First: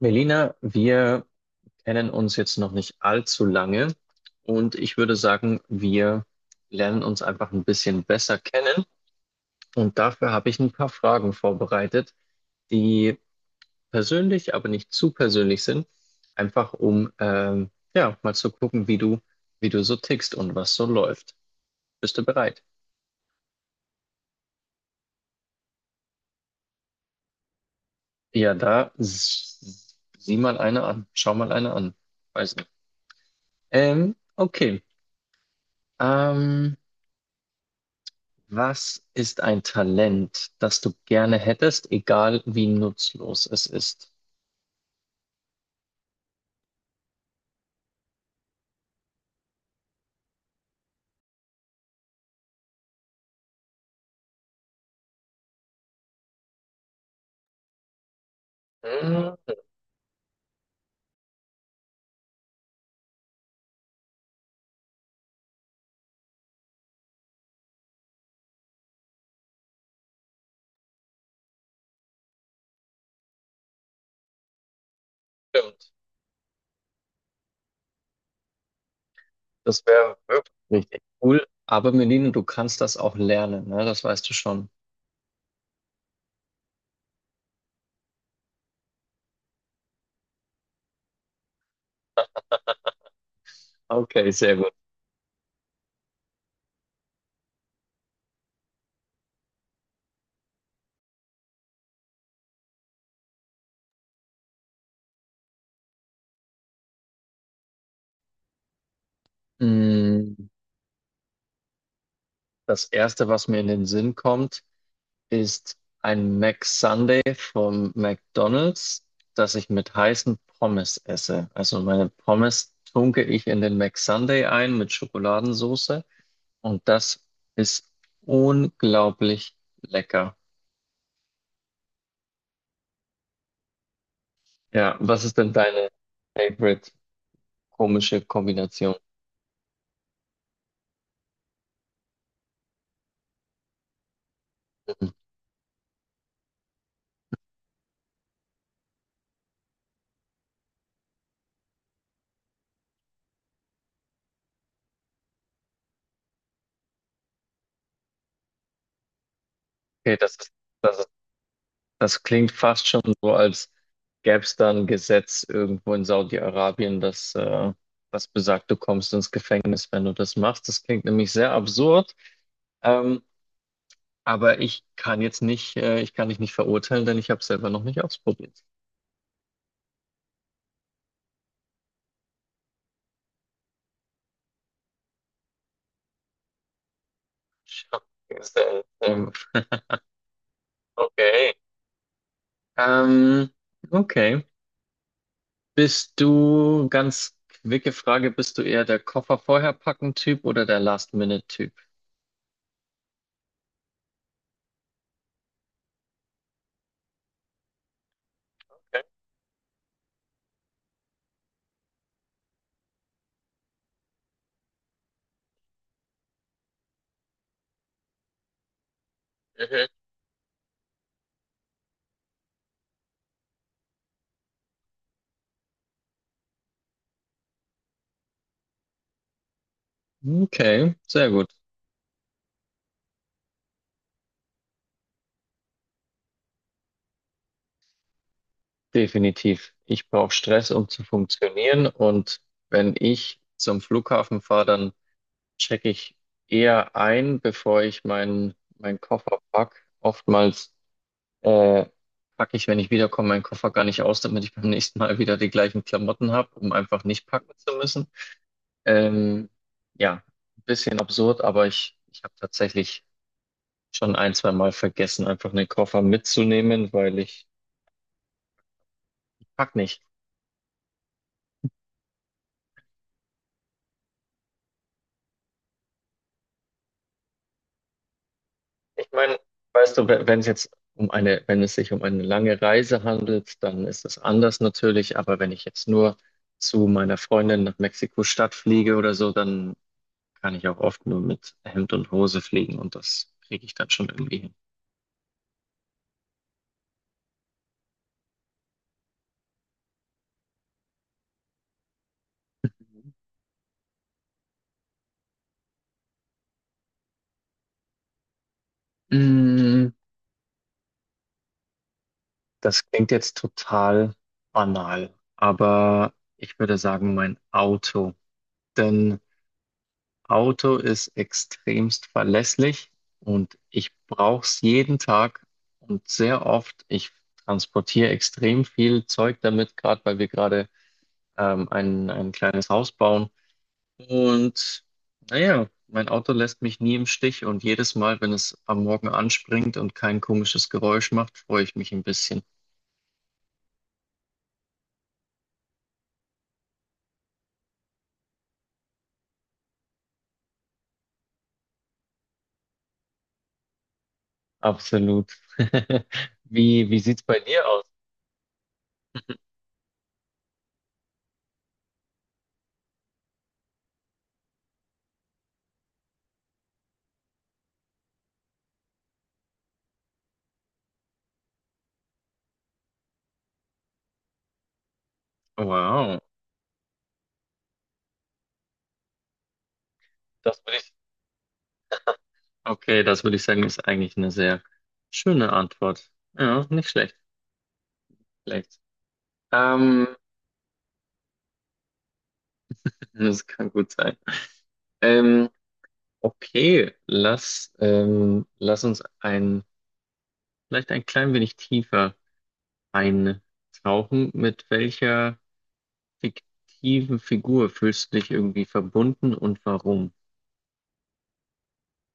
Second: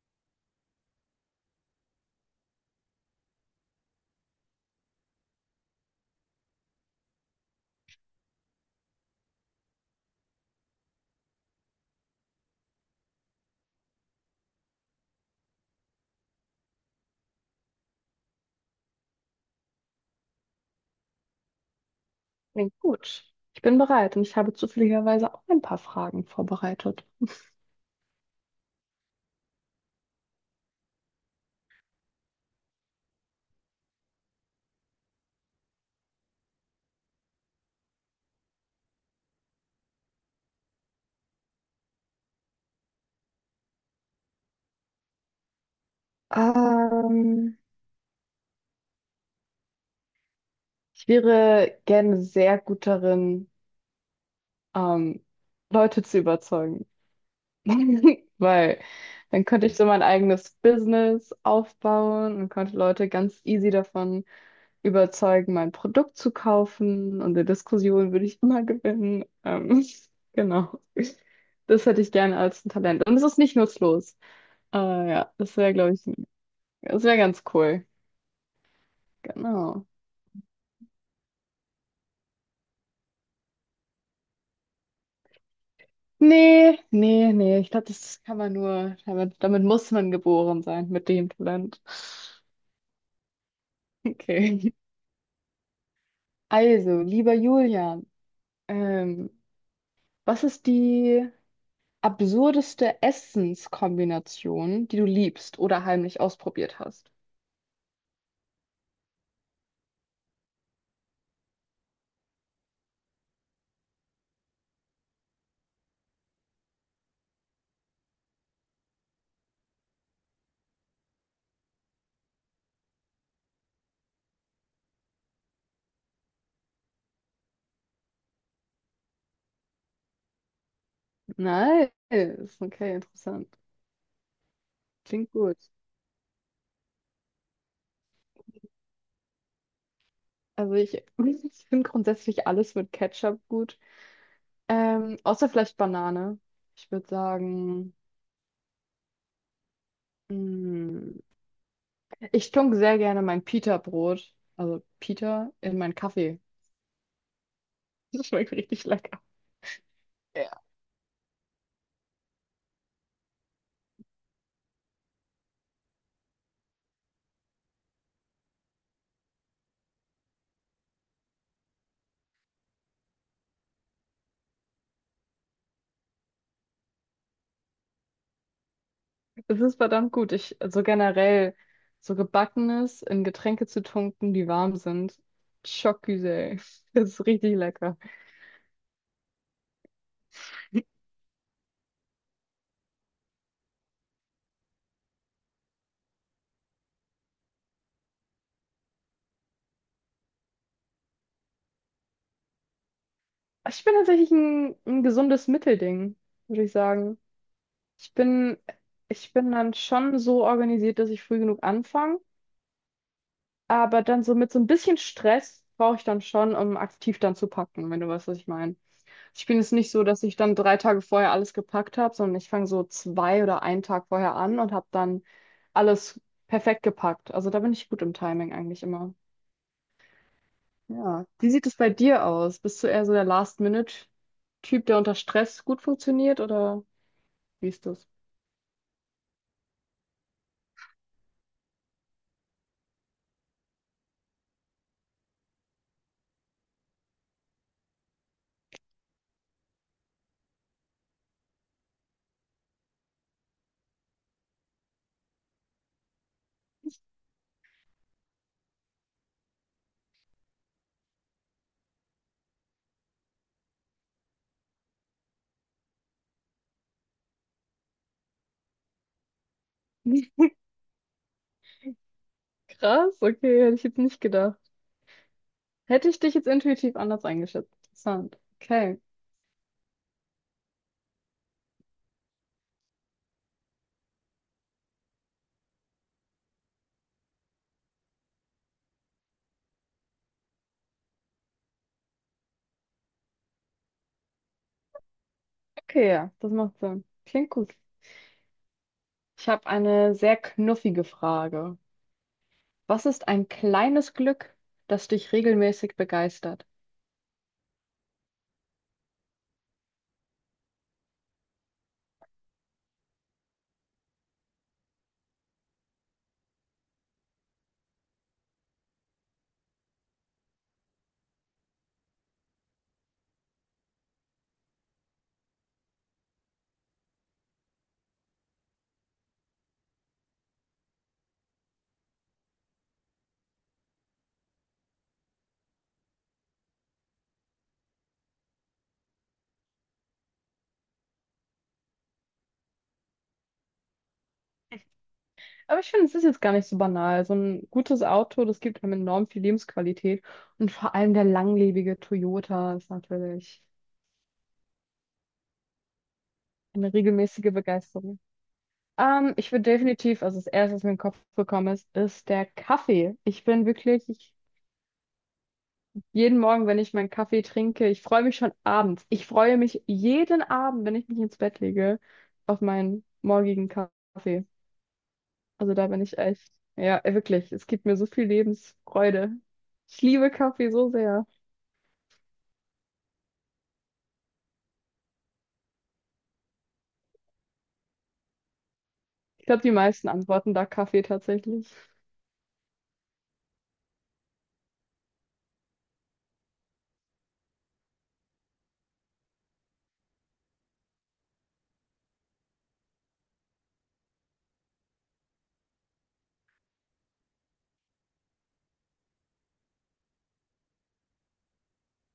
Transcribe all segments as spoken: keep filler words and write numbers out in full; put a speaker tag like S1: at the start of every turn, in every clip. S1: Melina, wir kennen uns jetzt noch nicht allzu lange und ich würde sagen, wir lernen uns einfach ein bisschen besser kennen. Und dafür habe ich ein paar Fragen vorbereitet, die persönlich, aber nicht zu persönlich sind, einfach um ähm, ja mal zu gucken, wie du, wie du so tickst und was so läuft. Bist du bereit?
S2: Klingt gut. Ich bin bereit und ich habe zufälligerweise auch ein paar Fragen vorbereitet.
S1: Ja, da s- sieh mal eine an, schau mal eine an. Weiß nicht. Ähm, okay. Ähm, Was ist ein Talent, das du gerne hättest, egal wie nutzlos es ist?
S2: Ähm, Ich wäre gerne sehr gut darin, ähm, Leute zu überzeugen, weil
S1: Hm,
S2: dann könnte ich so mein eigenes Business aufbauen und könnte Leute ganz easy davon überzeugen, mein Produkt zu kaufen und in Diskussionen würde ich immer gewinnen. Ähm, genau. Das hätte ich gerne als ein Talent. Und es ist nicht nutzlos. Äh, ja, das wäre,
S1: stimmt.
S2: glaube ich, das wäre ganz cool.
S1: Das
S2: Genau.
S1: wäre wirklich richtig cool. Aber Melina, du kannst das auch lernen, ne? Das weißt du schon.
S2: Nee, nee, nee. Ich glaube, das kann man nur, damit, damit muss man geboren sein, mit dem Talent.
S1: Okay, sehr gut.
S2: Okay. Also, lieber Julian, ähm, was ist die absurdeste Essenskombination, die du liebst oder heimlich ausprobiert hast?
S1: Hm, das erste, was mir in den Sinn kommt, ist ein Mac Sunday vom McDonald's, das ich mit heißen Pommes esse. Also meine Pommes tunke ich in den Mac Sunday ein mit Schokoladensauce. Und das ist unglaublich lecker.
S2: Nice. Okay, interessant.
S1: Ja, was
S2: Klingt
S1: ist denn
S2: gut.
S1: deine favorite komische Kombination?
S2: Also ich, ich finde grundsätzlich alles mit Ketchup gut.
S1: Mhm.
S2: Ähm, außer vielleicht Banane. Ich würde sagen. Mm. Ich tunke sehr gerne mein Pita-Brot, also Pita, in meinen Kaffee. Das schmeckt richtig lecker.
S1: Okay, das ist,
S2: Ja.
S1: das ist, das klingt fast schon so, als gäbe es da ein Gesetz irgendwo in Saudi-Arabien, das, äh, das besagt, du kommst ins Gefängnis, wenn du das machst. Das klingt nämlich sehr absurd. Ähm, aber ich kann jetzt nicht, äh, ich kann dich nicht verurteilen, denn ich habe es selber noch nicht ausprobiert.
S2: Es ist verdammt gut. Ich, also generell, so Gebackenes in Getränke zu tunken, die warm sind. Schockgüsel. Das ist richtig lecker.
S1: Schockgesell. Ähm, Okay. Ähm, okay. Bist du, ganz quicke Frage, bist du eher der Koffer vorher packen Typ oder der Last-Minute-Typ?
S2: Ich bin tatsächlich ein, ein gesundes Mittelding, würde ich sagen. Ich bin, ich bin dann schon so organisiert, dass ich früh genug anfange, aber dann so mit so ein bisschen Stress brauche ich dann schon, um aktiv dann zu packen, wenn du weißt, was ich meine. Ich bin jetzt
S1: Mhm.
S2: nicht so, dass ich dann drei Tage vorher alles gepackt habe, sondern ich fange so zwei oder einen Tag vorher an und habe dann alles perfekt gepackt. Also da bin ich gut im Timing eigentlich immer.
S1: Okay,
S2: Ja.
S1: sehr gut.
S2: Wie sieht es bei dir aus? Bist du eher so der Last-Minute-Typ, der unter Stress gut funktioniert oder wie ist das?
S1: Definitiv. Ich brauche Stress, um zu funktionieren. Und wenn ich zum Flughafen fahre, dann checke ich eher ein, bevor ich meinen meinen Koffer pack. Oftmals äh, packe ich, wenn ich wiederkomme, meinen Koffer gar nicht aus, damit ich beim nächsten Mal wieder die gleichen Klamotten habe, um einfach nicht packen zu müssen. Ähm, ja, ein bisschen absurd, aber ich, ich habe tatsächlich schon ein, zwei Mal vergessen, einfach einen Koffer mitzunehmen, weil ich pack nicht.
S2: Krass, okay, hätte ich jetzt nicht gedacht. Hätte ich dich jetzt intuitiv anders eingeschätzt. Interessant. Okay.
S1: Ich meine, weißt du, wenn wenn es jetzt um eine, wenn es sich um eine lange Reise handelt, dann ist das anders natürlich, aber wenn ich jetzt nur zu meiner Freundin nach Mexiko-Stadt fliege oder so, dann kann ich auch oft nur mit Hemd und Hose fliegen und das kriege ich dann schon irgendwie hin.
S2: Okay, ja, das macht Sinn. Klingt gut. Ich habe eine sehr knuffige Frage. Was ist ein kleines Glück, das dich regelmäßig begeistert?
S1: Mm, das klingt jetzt total banal, aber ich würde sagen, mein Auto. Denn Auto ist extremst verlässlich und ich brauche es jeden Tag und sehr oft. Ich transportiere extrem viel Zeug damit, gerade weil wir gerade ähm, ein, ein kleines Haus bauen. Und naja, mein Auto lässt mich nie im Stich und jedes Mal, wenn es am Morgen anspringt und kein komisches Geräusch macht, freue ich mich ein bisschen.
S2: Aber ich finde, es ist jetzt gar nicht so banal. So ein gutes Auto, das gibt einem enorm viel Lebensqualität. Und vor allem der langlebige Toyota ist natürlich
S1: Absolut. Wie,
S2: eine
S1: wie sieht's bei
S2: regelmäßige
S1: dir aus?
S2: Begeisterung. Ähm, ich würde definitiv, also das Erste, was mir in den Kopf gekommen ist, ist der Kaffee. Ich bin wirklich, ich, jeden Morgen, wenn ich meinen Kaffee trinke, ich freue mich schon abends. Ich freue mich jeden Abend, wenn ich mich ins Bett lege, auf meinen morgigen Kaffee. Also da bin ich
S1: Wow,
S2: echt, ja, wirklich, es gibt mir so viel Lebensfreude. Ich liebe
S1: das
S2: Kaffee
S1: würde
S2: so
S1: ich,
S2: sehr.
S1: okay, das würde ich sagen, ist eigentlich eine sehr schöne Antwort. Ja, nicht schlecht, vielleicht.
S2: Ich glaube, die
S1: Ähm,
S2: meisten antworten da Kaffee tatsächlich.
S1: das kann gut sein. Ähm, okay, lass, ähm, lass uns ein, vielleicht ein klein wenig tiefer eintauchen. Mit welcher fiktiven Figur fühlst du dich irgendwie verbunden und warum?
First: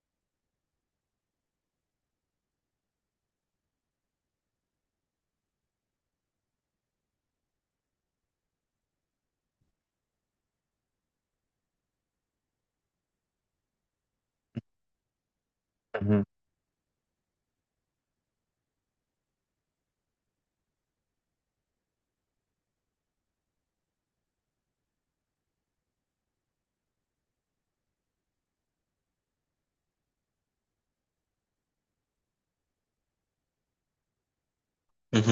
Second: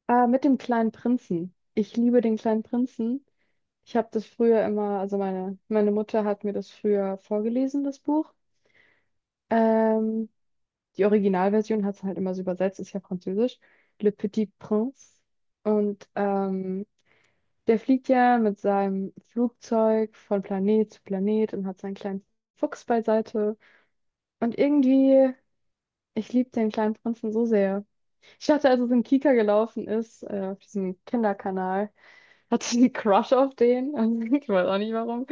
S2: Äh, mit dem kleinen Prinzen. Ich liebe den kleinen Prinzen. Ich habe das früher immer, also meine, meine Mutter hat mir das früher vorgelesen, das Buch. Ähm, Die Originalversion hat es halt immer so übersetzt, ist ja französisch. Le Petit Prince. Und
S1: Mhm.
S2: ähm, der fliegt ja mit seinem Flugzeug von Planet zu Planet und hat seinen kleinen Fuchs beiseite. Und irgendwie, ich liebe den kleinen Prinzen so sehr. Ich dachte, als es in Kika gelaufen ist, äh, auf diesem Kinderkanal, hatte ich einen Crush auf den. Also, ich weiß auch nicht warum.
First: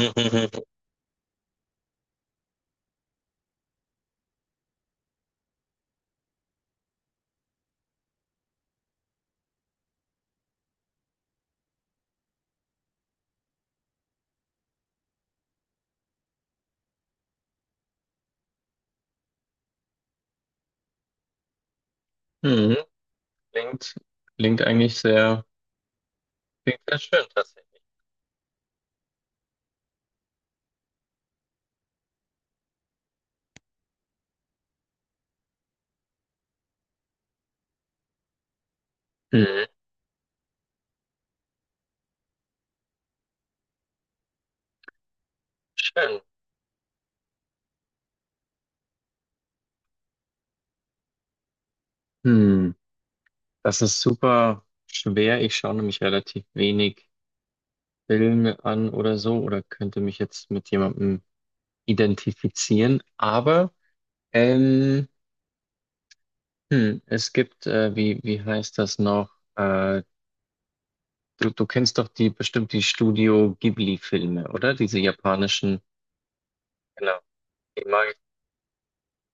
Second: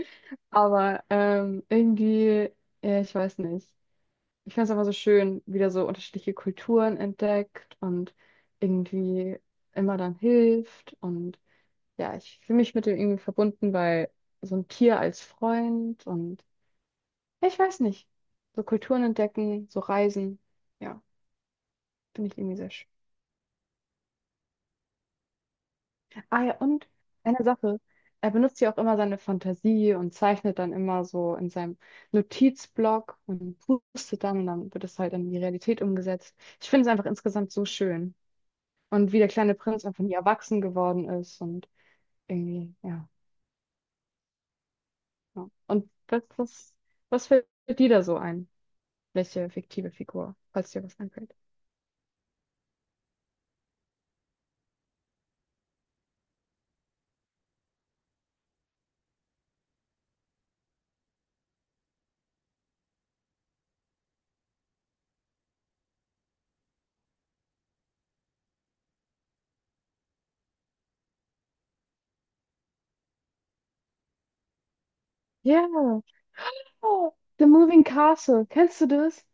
S2: Aber ähm, irgendwie, ja, ich weiß nicht. Ich finde es einfach so schön, wieder so unterschiedliche Kulturen entdeckt und irgendwie immer dann hilft und ja, ich fühle mich mit dem irgendwie verbunden, weil so ein Tier als Freund und ja, ich weiß nicht, so Kulturen entdecken, so Reisen, ja, finde ich irgendwie sehr schön.
S1: Klingt, klingt eigentlich sehr,
S2: Ah ja,
S1: klingt
S2: und
S1: sehr schön
S2: eine Sache,
S1: tatsächlich.
S2: er benutzt ja auch immer seine Fantasie und zeichnet dann immer so in seinem Notizblock und pustet dann und dann wird es halt in die Realität umgesetzt. Ich finde es einfach insgesamt so schön. Und wie der kleine
S1: Mhm.
S2: Prinz einfach nie erwachsen geworden ist und irgendwie, ja. Ja. Und
S1: Schön.
S2: was, was, was fällt dir da so ein? Welche fiktive Figur, falls dir was einfällt.
S1: Hm. Das ist super schwer. Ich schaue nämlich relativ wenig Filme an oder so oder könnte mich jetzt mit jemandem identifizieren. Aber ähm, hm, es gibt, äh, wie, wie heißt das noch? Äh, du, du kennst doch die bestimmt die Studio Ghibli-Filme, oder? Diese
S2: Ja.
S1: japanischen.
S2: Oh,
S1: Genau.
S2: The Moving
S1: Die mag,
S2: Castle. Kennst du das?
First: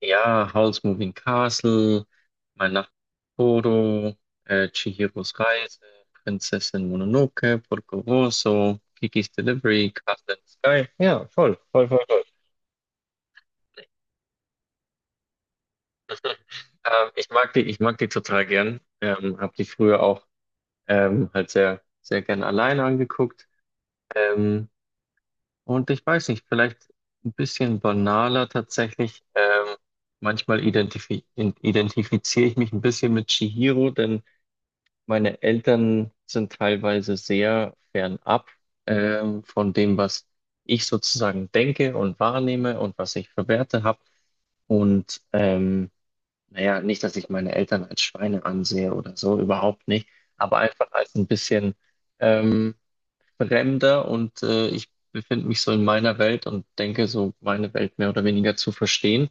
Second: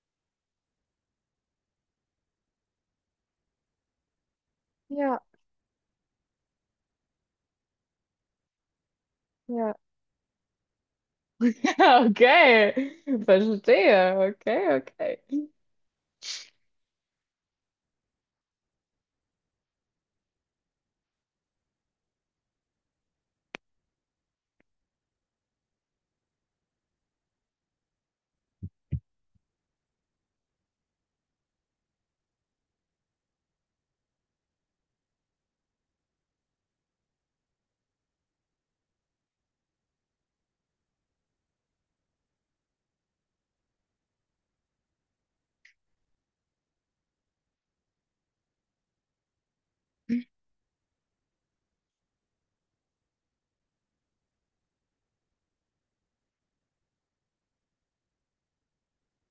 S1: ja, Howl's Moving Castle, Mein Nachbar Totoro, äh,
S2: Ja,
S1: Chihiros Reise, Prinzessin Mononoke, Porco Rosso, Kiki's
S2: ja.
S1: Delivery, Castle in the Sky. Ja, voll, voll, voll, voll.
S2: Okay, verstehe. Okay, okay.
S1: Ähm, ich mag die, ich mag die total gern. Ähm, hab die früher auch ähm, halt sehr, sehr gern alleine angeguckt. Ähm, und ich weiß nicht, vielleicht ein bisschen banaler tatsächlich. Ähm, manchmal identifi in- identifiziere ich mich ein bisschen mit Chihiro, denn meine Eltern sind teilweise sehr fernab ähm, von dem, was ich sozusagen denke und wahrnehme und was ich für Werte habe. Und ähm, naja, nicht, dass ich meine Eltern als Schweine ansehe oder so, überhaupt nicht, aber einfach als ein bisschen ähm, fremder und äh, ich befinde mich so in meiner Welt und denke so meine Welt mehr oder weniger zu verstehen.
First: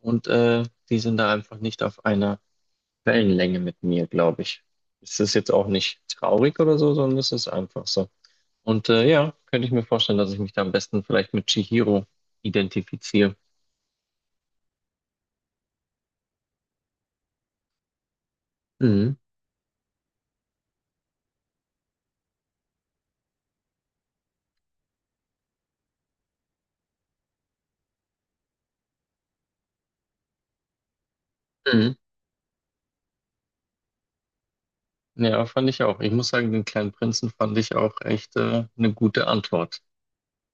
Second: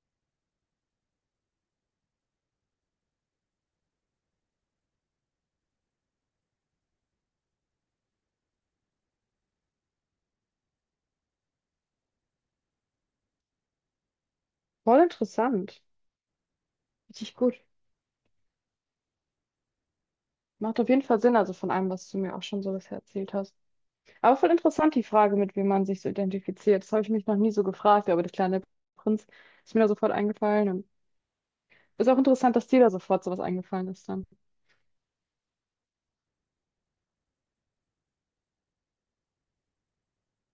S1: Und äh, die sind da einfach nicht auf einer Wellenlänge mit mir, glaube ich. Es ist jetzt auch nicht traurig oder so, sondern es ist einfach so. Und äh, ja, könnte ich mir vorstellen, dass ich mich da am besten vielleicht mit Chihiro identifiziere.
S2: Voll interessant. Richtig gut.
S1: Mhm.
S2: Macht auf jeden Fall Sinn, also von allem, was du mir auch schon so bisher erzählt hast. Aber voll interessant die Frage, mit wem man sich so identifiziert. Das habe ich mich noch nie so gefragt, aber der kleine Prinz ist mir da sofort eingefallen. Und
S1: Mhm.
S2: ist auch interessant, dass dir da sofort sowas eingefallen ist dann.
S1: Ja, fand ich auch. Ich muss sagen, den kleinen Prinzen fand ich auch echt äh, eine gute Antwort.